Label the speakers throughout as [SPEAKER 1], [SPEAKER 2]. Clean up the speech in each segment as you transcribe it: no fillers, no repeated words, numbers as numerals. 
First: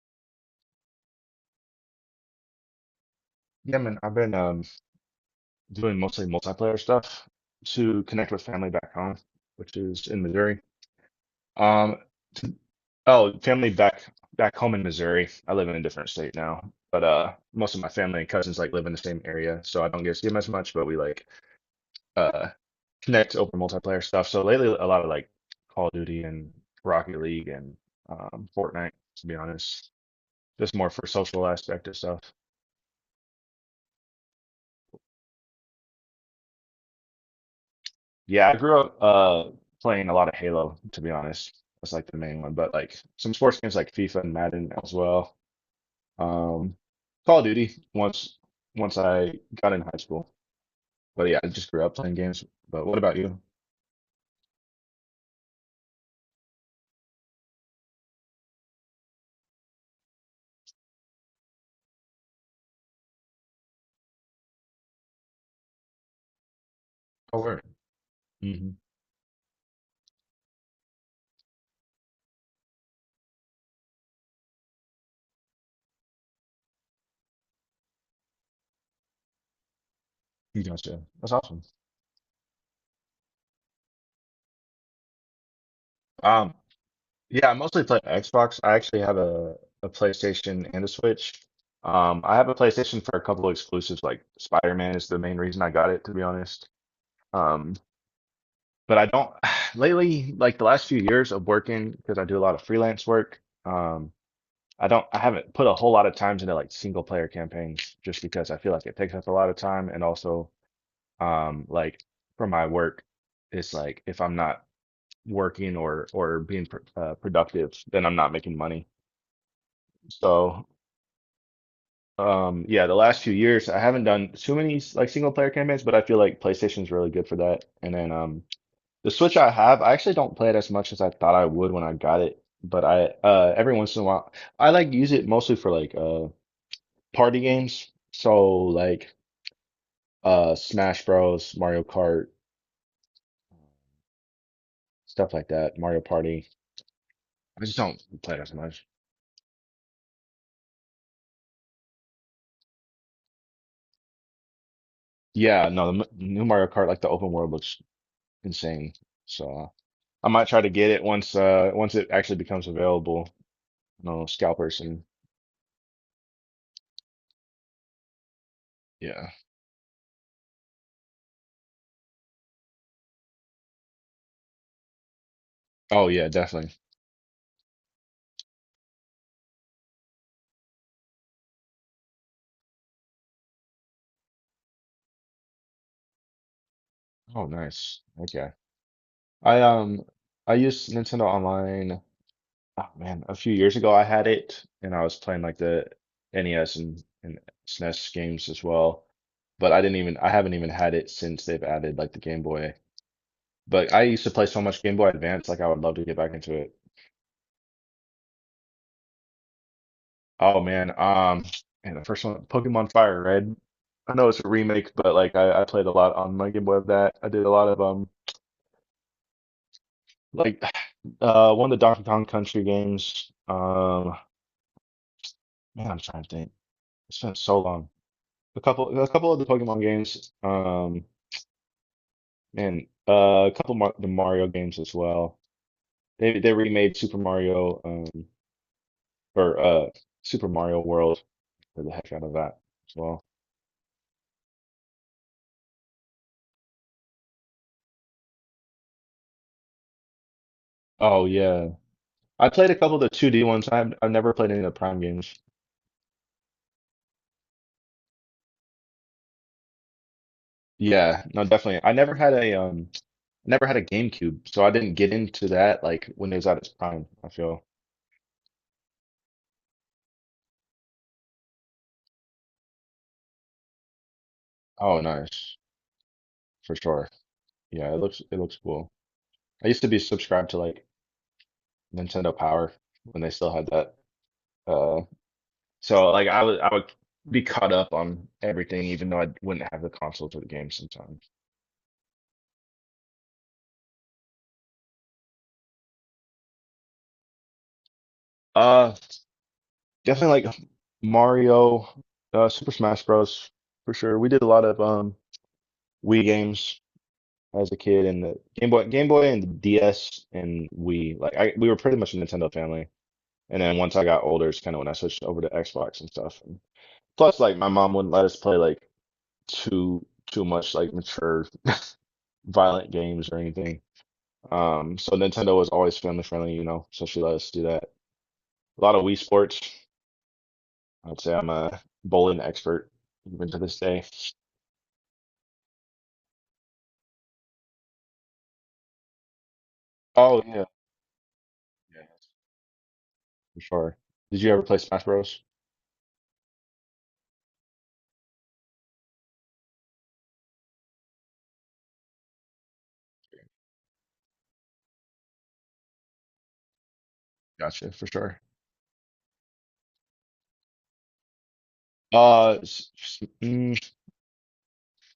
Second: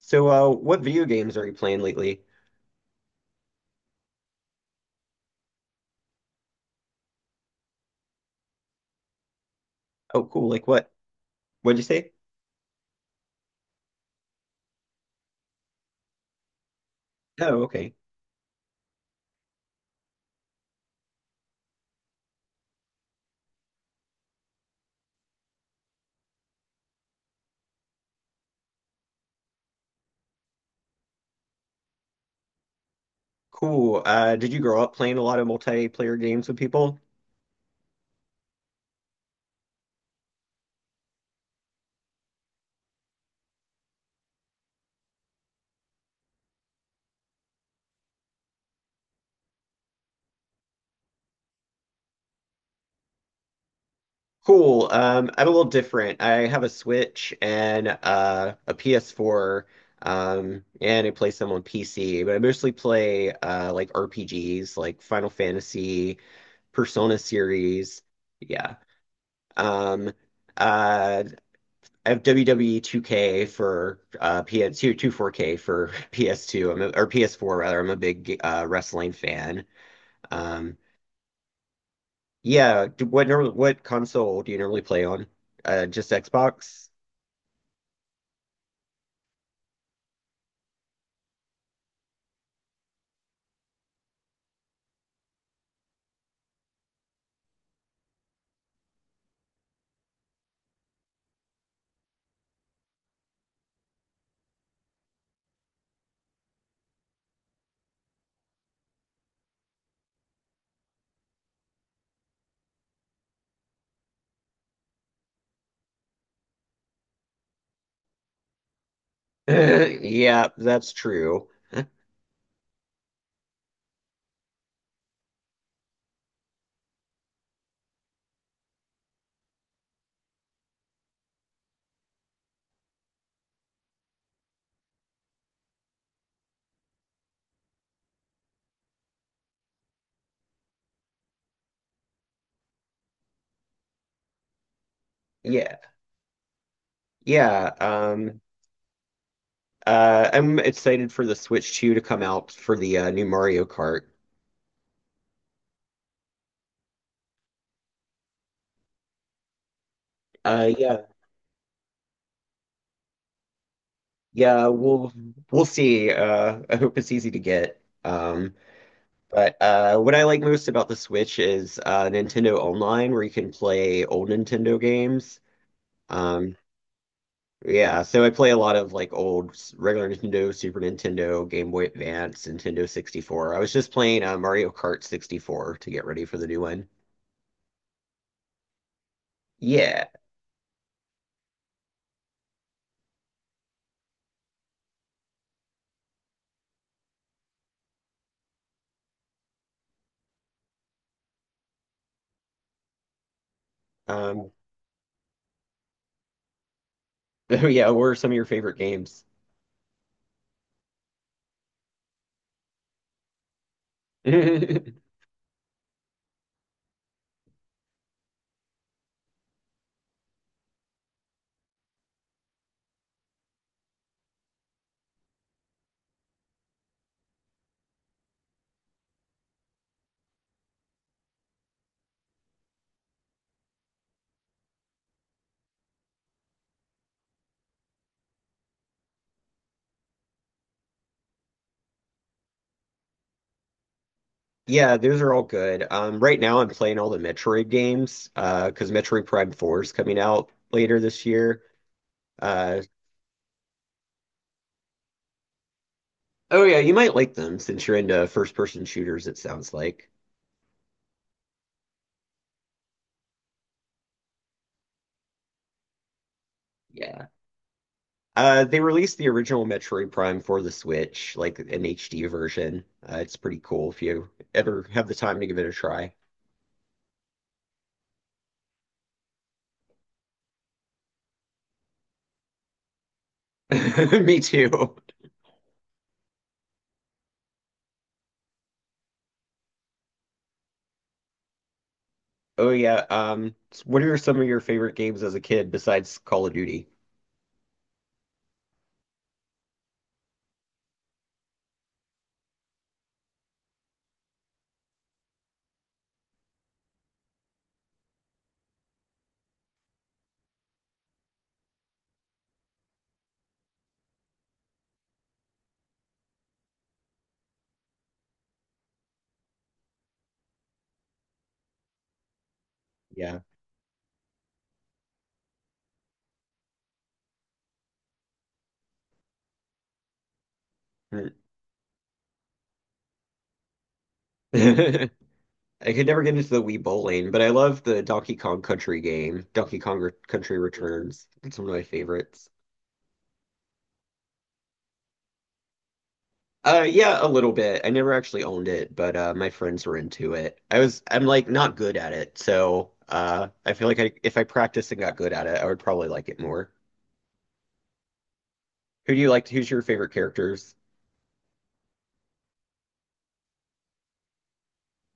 [SPEAKER 1] So, what video games are you playing lately?
[SPEAKER 2] Yeah, man, I've been doing mostly multiplayer stuff to connect with family back home, which is in
[SPEAKER 1] Oh, cool.
[SPEAKER 2] Missouri.
[SPEAKER 1] Like what? What'd you
[SPEAKER 2] Um,
[SPEAKER 1] say?
[SPEAKER 2] t- oh, family back home in Missouri. I live in a different state now, but
[SPEAKER 1] Oh,
[SPEAKER 2] most of my
[SPEAKER 1] okay.
[SPEAKER 2] family and cousins like live in the same area, so I don't get to see them as much. But we like uh connect over multiplayer stuff. So lately, a lot of like Call of Duty and Rocket League and Fortnite, to be honest, just more for social aspect of stuff.
[SPEAKER 1] Cool. Did you grow up playing a lot of multiplayer games with people?
[SPEAKER 2] Yeah, I grew up playing a lot of Halo, to be honest. That's like the main one, but like some sports games like FIFA and Madden as well. Um, Call of Duty once I got in high school. But yeah, I just grew up playing games. But what about you?
[SPEAKER 1] Cool. I'm a little different. I have a Switch and a PS4, and I play some on PC, but I mostly play like RPGs, like Final Fantasy, Persona
[SPEAKER 2] Oh, word.
[SPEAKER 1] series.
[SPEAKER 2] Mm-hmm.
[SPEAKER 1] Yeah. Um, uh, I have WWE 2K for PS2, 24K for PS2, or PS4 rather. I'm a big wrestling fan.
[SPEAKER 2] You
[SPEAKER 1] Um,
[SPEAKER 2] gotcha. That's awesome.
[SPEAKER 1] yeah, what console do you normally play on? Just
[SPEAKER 2] Um,
[SPEAKER 1] Xbox?
[SPEAKER 2] yeah, I mostly play Xbox. I actually have a PlayStation and a Switch. I have a PlayStation for a couple of exclusives, like Spider-Man is the main reason I got it, to be honest. Um, but I don't lately, like the last few years of working, because I do a lot of freelance work. I haven't put a whole lot of times into like single player campaigns just because I feel like it takes up a lot of time. And also, um, like for my work, it's like if I'm not working or being pr productive, then I'm not making money.
[SPEAKER 1] Yeah,
[SPEAKER 2] So,
[SPEAKER 1] that's true.
[SPEAKER 2] yeah, the last few years I haven't done too many like single player campaigns, but I feel like PlayStation's really good for that. And then, the Switch I have, I actually don't play it as much as I thought I would when I got it, but I every once in a while I like use it mostly for like party games. So like Smash Bros, Mario Kart, stuff like that,
[SPEAKER 1] Yeah,
[SPEAKER 2] Mario Party. I
[SPEAKER 1] yeah.
[SPEAKER 2] just don't play it as much.
[SPEAKER 1] I'm excited for the Switch 2 to come out for the new Mario Kart.
[SPEAKER 2] Yeah, no, the new Mario Kart, like the open world looks insane. So I might try to get it
[SPEAKER 1] Yeah,
[SPEAKER 2] once it actually becomes available. No
[SPEAKER 1] yeah.
[SPEAKER 2] scalpers and
[SPEAKER 1] We'll see. I hope it's easy to get.
[SPEAKER 2] yeah.
[SPEAKER 1] But what I like most about the Switch is Nintendo Online, where you can play old Nintendo games.
[SPEAKER 2] Oh yeah,
[SPEAKER 1] Um,
[SPEAKER 2] definitely.
[SPEAKER 1] yeah, so I play a lot of like regular Nintendo, Super Nintendo, Game Boy Advance, Nintendo 64. I was just playing Mario Kart 64 to get ready for the new one.
[SPEAKER 2] Oh nice. Okay. I um
[SPEAKER 1] Yeah.
[SPEAKER 2] I used Nintendo Online, oh man, a few years ago I had it and I was playing like the NES and SNES games as well. But I haven't even had it since they've added like the Game Boy. But I used to play
[SPEAKER 1] Um,
[SPEAKER 2] so much Game Boy Advance, like I would love to get back into it.
[SPEAKER 1] yeah, what are some of your favorite games?
[SPEAKER 2] Oh man, um, and the first one, Pokemon Fire Red. I know it's a remake, but I played a lot on my Game Boy of that. I did a lot of like one of the Donkey Kong Country games. Um, man, I'm trying to think. It's been so long. A couple of the Pokemon games, and a couple of the Mario games as well. They remade Super Mario, or Super Mario World. For the heck out of that as well.
[SPEAKER 1] Yeah, those are all good. Right now I'm playing all the Metroid games, because Metroid Prime 4 is coming out later
[SPEAKER 2] Oh
[SPEAKER 1] this year.
[SPEAKER 2] yeah, I played a
[SPEAKER 1] Uh,
[SPEAKER 2] couple of the 2D ones. I've never played any of the Prime games.
[SPEAKER 1] Oh yeah, you might like them since you're into first-person shooters, it sounds like.
[SPEAKER 2] Yeah, no, definitely. I never had a Never had a GameCube, so I didn't get into that like when it was at its prime, I
[SPEAKER 1] Yeah.
[SPEAKER 2] feel.
[SPEAKER 1] They released the original Metroid Prime for the Switch, like an HD version. It's pretty cool if you ever
[SPEAKER 2] Oh,
[SPEAKER 1] have the time to
[SPEAKER 2] nice.
[SPEAKER 1] give it a try.
[SPEAKER 2] For sure. Yeah, it looks cool. I used to be subscribed to like Nintendo Power when they still had that.
[SPEAKER 1] Me too.
[SPEAKER 2] Uh, so like I would be caught up on everything, even though I wouldn't have the console for the game sometimes.
[SPEAKER 1] Oh yeah. What are some of your favorite games as a kid besides Call of Duty?
[SPEAKER 2] Uh, definitely like Mario, Super Smash Bros. For sure. We did a lot of Wii games as a kid, and the Game Boy, and the DS, and Wii like I we were pretty much a Nintendo family. And then once I got older, it's kind of when I switched over to Xbox and stuff. And plus, like my mom wouldn't let us play like too too much like mature violent games or
[SPEAKER 1] Yeah.
[SPEAKER 2] anything. So Nintendo was always family friendly, you know, so she let us do that. A lot of Wii Sports. I'd
[SPEAKER 1] Mm.
[SPEAKER 2] say I'm a bowling expert even to this day.
[SPEAKER 1] I could never get into the Wii Bowling, but I love the Donkey Kong Country game.
[SPEAKER 2] Oh
[SPEAKER 1] Country
[SPEAKER 2] yeah,
[SPEAKER 1] Returns. It's one of my
[SPEAKER 2] yeah,
[SPEAKER 1] favorites.
[SPEAKER 2] for sure. Did you ever play Smash Bros?
[SPEAKER 1] Yeah, a little bit. I never actually owned it, but my friends were into it. I'm like not good at it, so I feel like if I practiced and got good at it, I would probably like it more.
[SPEAKER 2] Gotcha, for sure.
[SPEAKER 1] Who do you like? Who's your favorite characters?
[SPEAKER 2] Uh, s- s- mm,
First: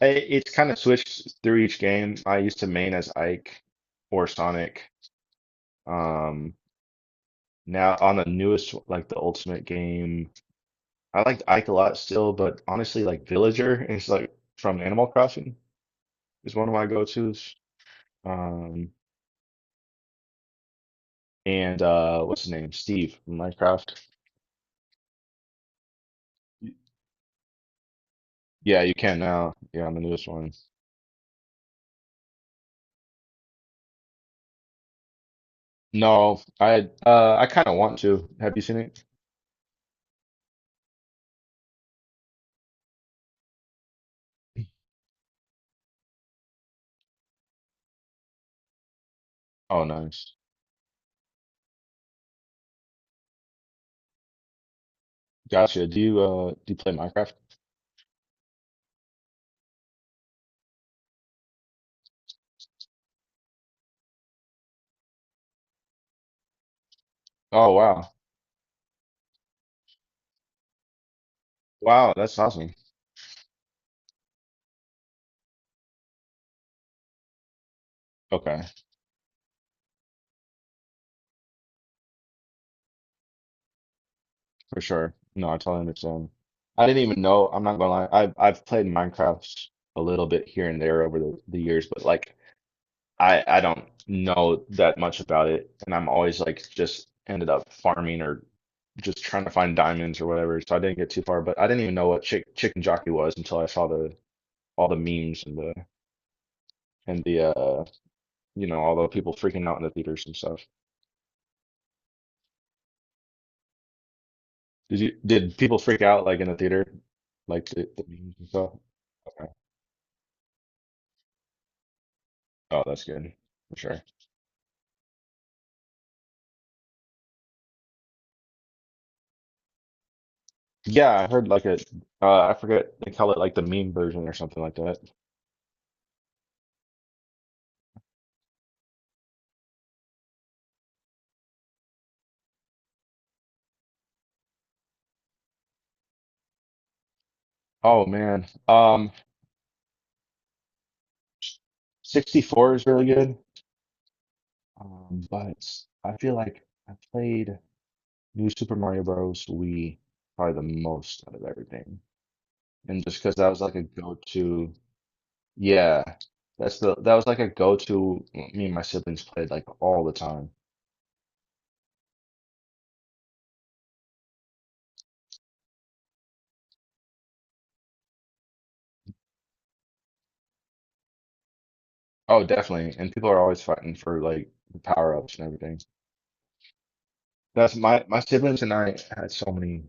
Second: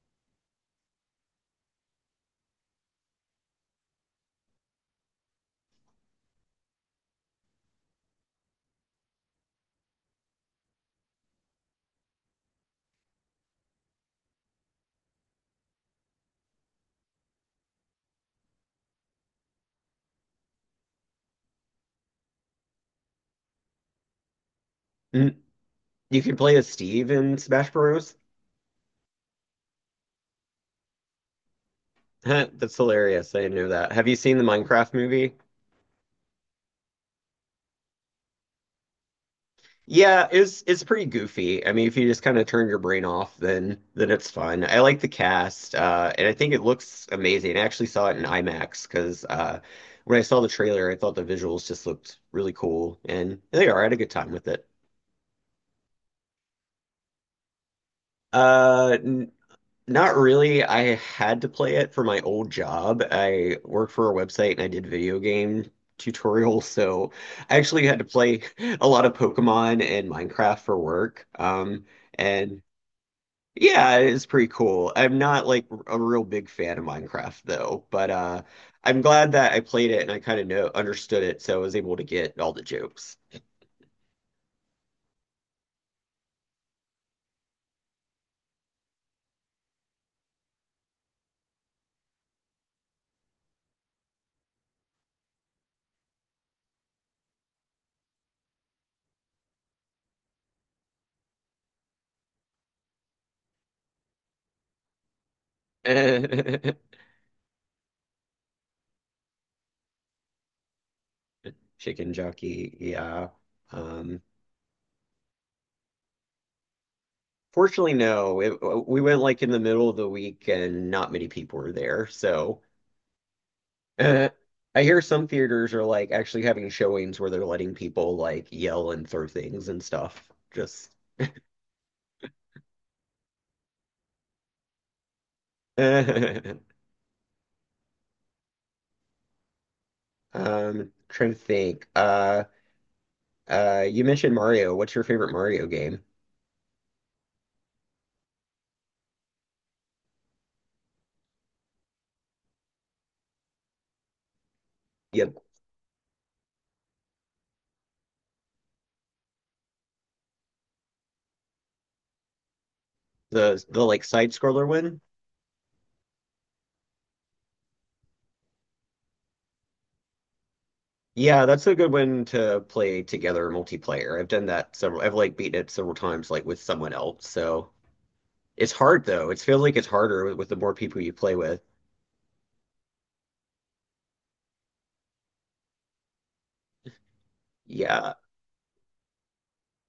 [SPEAKER 2] it's kind of switched through each game. I used to main as Ike or Sonic. Um, now on the newest, like the Ultimate game, I liked Ike a lot still, but honestly, like Villager is like from Animal Crossing is one of my go-tos. Um, and what's his name? Steve from Minecraft.
[SPEAKER 1] Mm, you can play as Steve in Smash Bros.
[SPEAKER 2] Yeah, you can now. Yeah, I'm the newest one.
[SPEAKER 1] That's hilarious. I didn't know that. Have you seen the Minecraft movie?
[SPEAKER 2] No, I kind of want to. Have you seen it?
[SPEAKER 1] Yeah, it's pretty goofy. I mean, if you just kind of turn your brain off, then it's fun. I like the cast, and I think it looks amazing. I actually saw it in IMAX because
[SPEAKER 2] Oh,
[SPEAKER 1] when I
[SPEAKER 2] nice.
[SPEAKER 1] saw the trailer, I thought the visuals just looked really cool, and they are. I had a good time with it.
[SPEAKER 2] Gotcha. Do you play Minecraft?
[SPEAKER 1] N Not really. I had to play it for my old job. I worked for a website and I did video game tutorials, so I
[SPEAKER 2] Oh
[SPEAKER 1] actually had to
[SPEAKER 2] wow,
[SPEAKER 1] play a lot of Pokemon and Minecraft for work.
[SPEAKER 2] wow, that's
[SPEAKER 1] And
[SPEAKER 2] awesome.
[SPEAKER 1] Yeah, it's pretty cool. I'm not like a real big fan of Minecraft though, but
[SPEAKER 2] Okay,
[SPEAKER 1] I'm glad that I played it and I kind of know understood it, so I was able to get all the jokes.
[SPEAKER 2] for sure. No, I totally understand. I didn't even know. I'm not gonna lie. I've played Minecraft a little bit here and there over the years, but like I don't know that much about it, and I'm always like just ended up farming or just trying to find diamonds or whatever. So I didn't get too far, but I didn't even know what chicken jockey was until I saw the all the memes and the you know all the people freaking out in the theaters and stuff.
[SPEAKER 1] Chicken jockey, yeah. Um
[SPEAKER 2] Did you did people freak out like in the theater, like
[SPEAKER 1] Fortunately
[SPEAKER 2] the memes
[SPEAKER 1] no,
[SPEAKER 2] and stuff?
[SPEAKER 1] we went like
[SPEAKER 2] Okay.
[SPEAKER 1] in the middle of the week and not many people were there. So
[SPEAKER 2] Oh, that's good for sure.
[SPEAKER 1] uh, I hear some theaters are like actually having showings where they're letting people like yell and throw things and stuff. Just
[SPEAKER 2] Yeah, I heard like a I forget they call it like the meme version or something like that.
[SPEAKER 1] um trying to think. You mentioned Mario. What's your favorite Mario game?
[SPEAKER 2] Oh man, 64 is really good.
[SPEAKER 1] Yep,
[SPEAKER 2] But I feel like I played New Super Mario Bros. Wii probably the most out of everything. And just because that was
[SPEAKER 1] the
[SPEAKER 2] like a
[SPEAKER 1] like side scroller
[SPEAKER 2] go-to,
[SPEAKER 1] one.
[SPEAKER 2] yeah, that was like a go-to. Well, me and my siblings played like all the time.
[SPEAKER 1] Yeah, that's a good one to play together multiplayer. I've done that several. I've like beaten it several times, like with someone else. So it's hard though. It feels like it's harder with the more people you play with.
[SPEAKER 2] Oh, definitely. And people are always fighting for like the power-ups and everything. That's
[SPEAKER 1] Yeah.
[SPEAKER 2] my siblings and I had so many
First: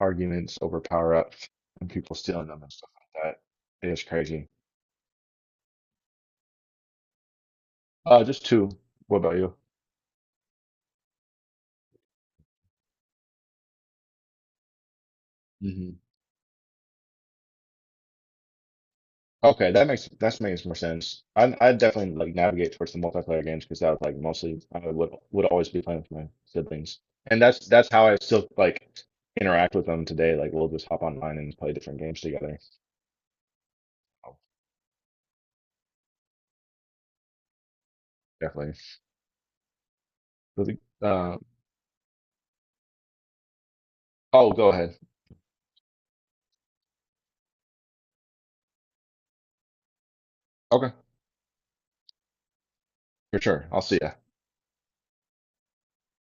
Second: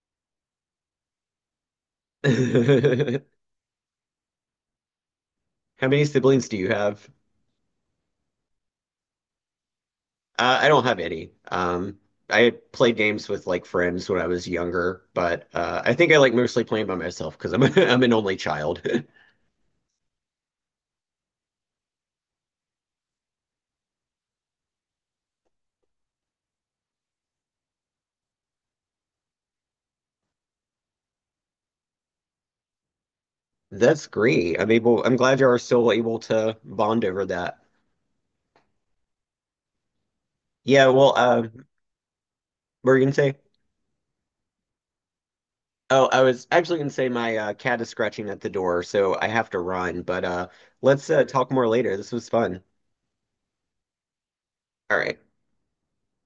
[SPEAKER 2] arguments over power-ups and people stealing them and stuff like
[SPEAKER 1] How
[SPEAKER 2] that. It's crazy.
[SPEAKER 1] many siblings do you have?
[SPEAKER 2] Just two. What about you?
[SPEAKER 1] I don't have any. I played games with like friends when I was younger, but I think I like mostly playing by myself because I'm I'm an only child.
[SPEAKER 2] Okay, that makes more sense. I definitely like navigate towards the multiplayer games because that was like mostly I would always be playing with my siblings, and that's how I still like interact with them today. Like we'll just hop online and play different games together.
[SPEAKER 1] That's
[SPEAKER 2] Oh,
[SPEAKER 1] great. I'm glad you are still able to bond over that.
[SPEAKER 2] definitely.
[SPEAKER 1] Yeah, well,
[SPEAKER 2] Uh,
[SPEAKER 1] what were you gonna say?
[SPEAKER 2] oh, go ahead.
[SPEAKER 1] Oh, I was actually gonna say my cat is scratching at the door, so I have to run, but
[SPEAKER 2] Okay,
[SPEAKER 1] let's talk more later. This was fun.
[SPEAKER 2] for sure. I'll see ya.
[SPEAKER 1] All right.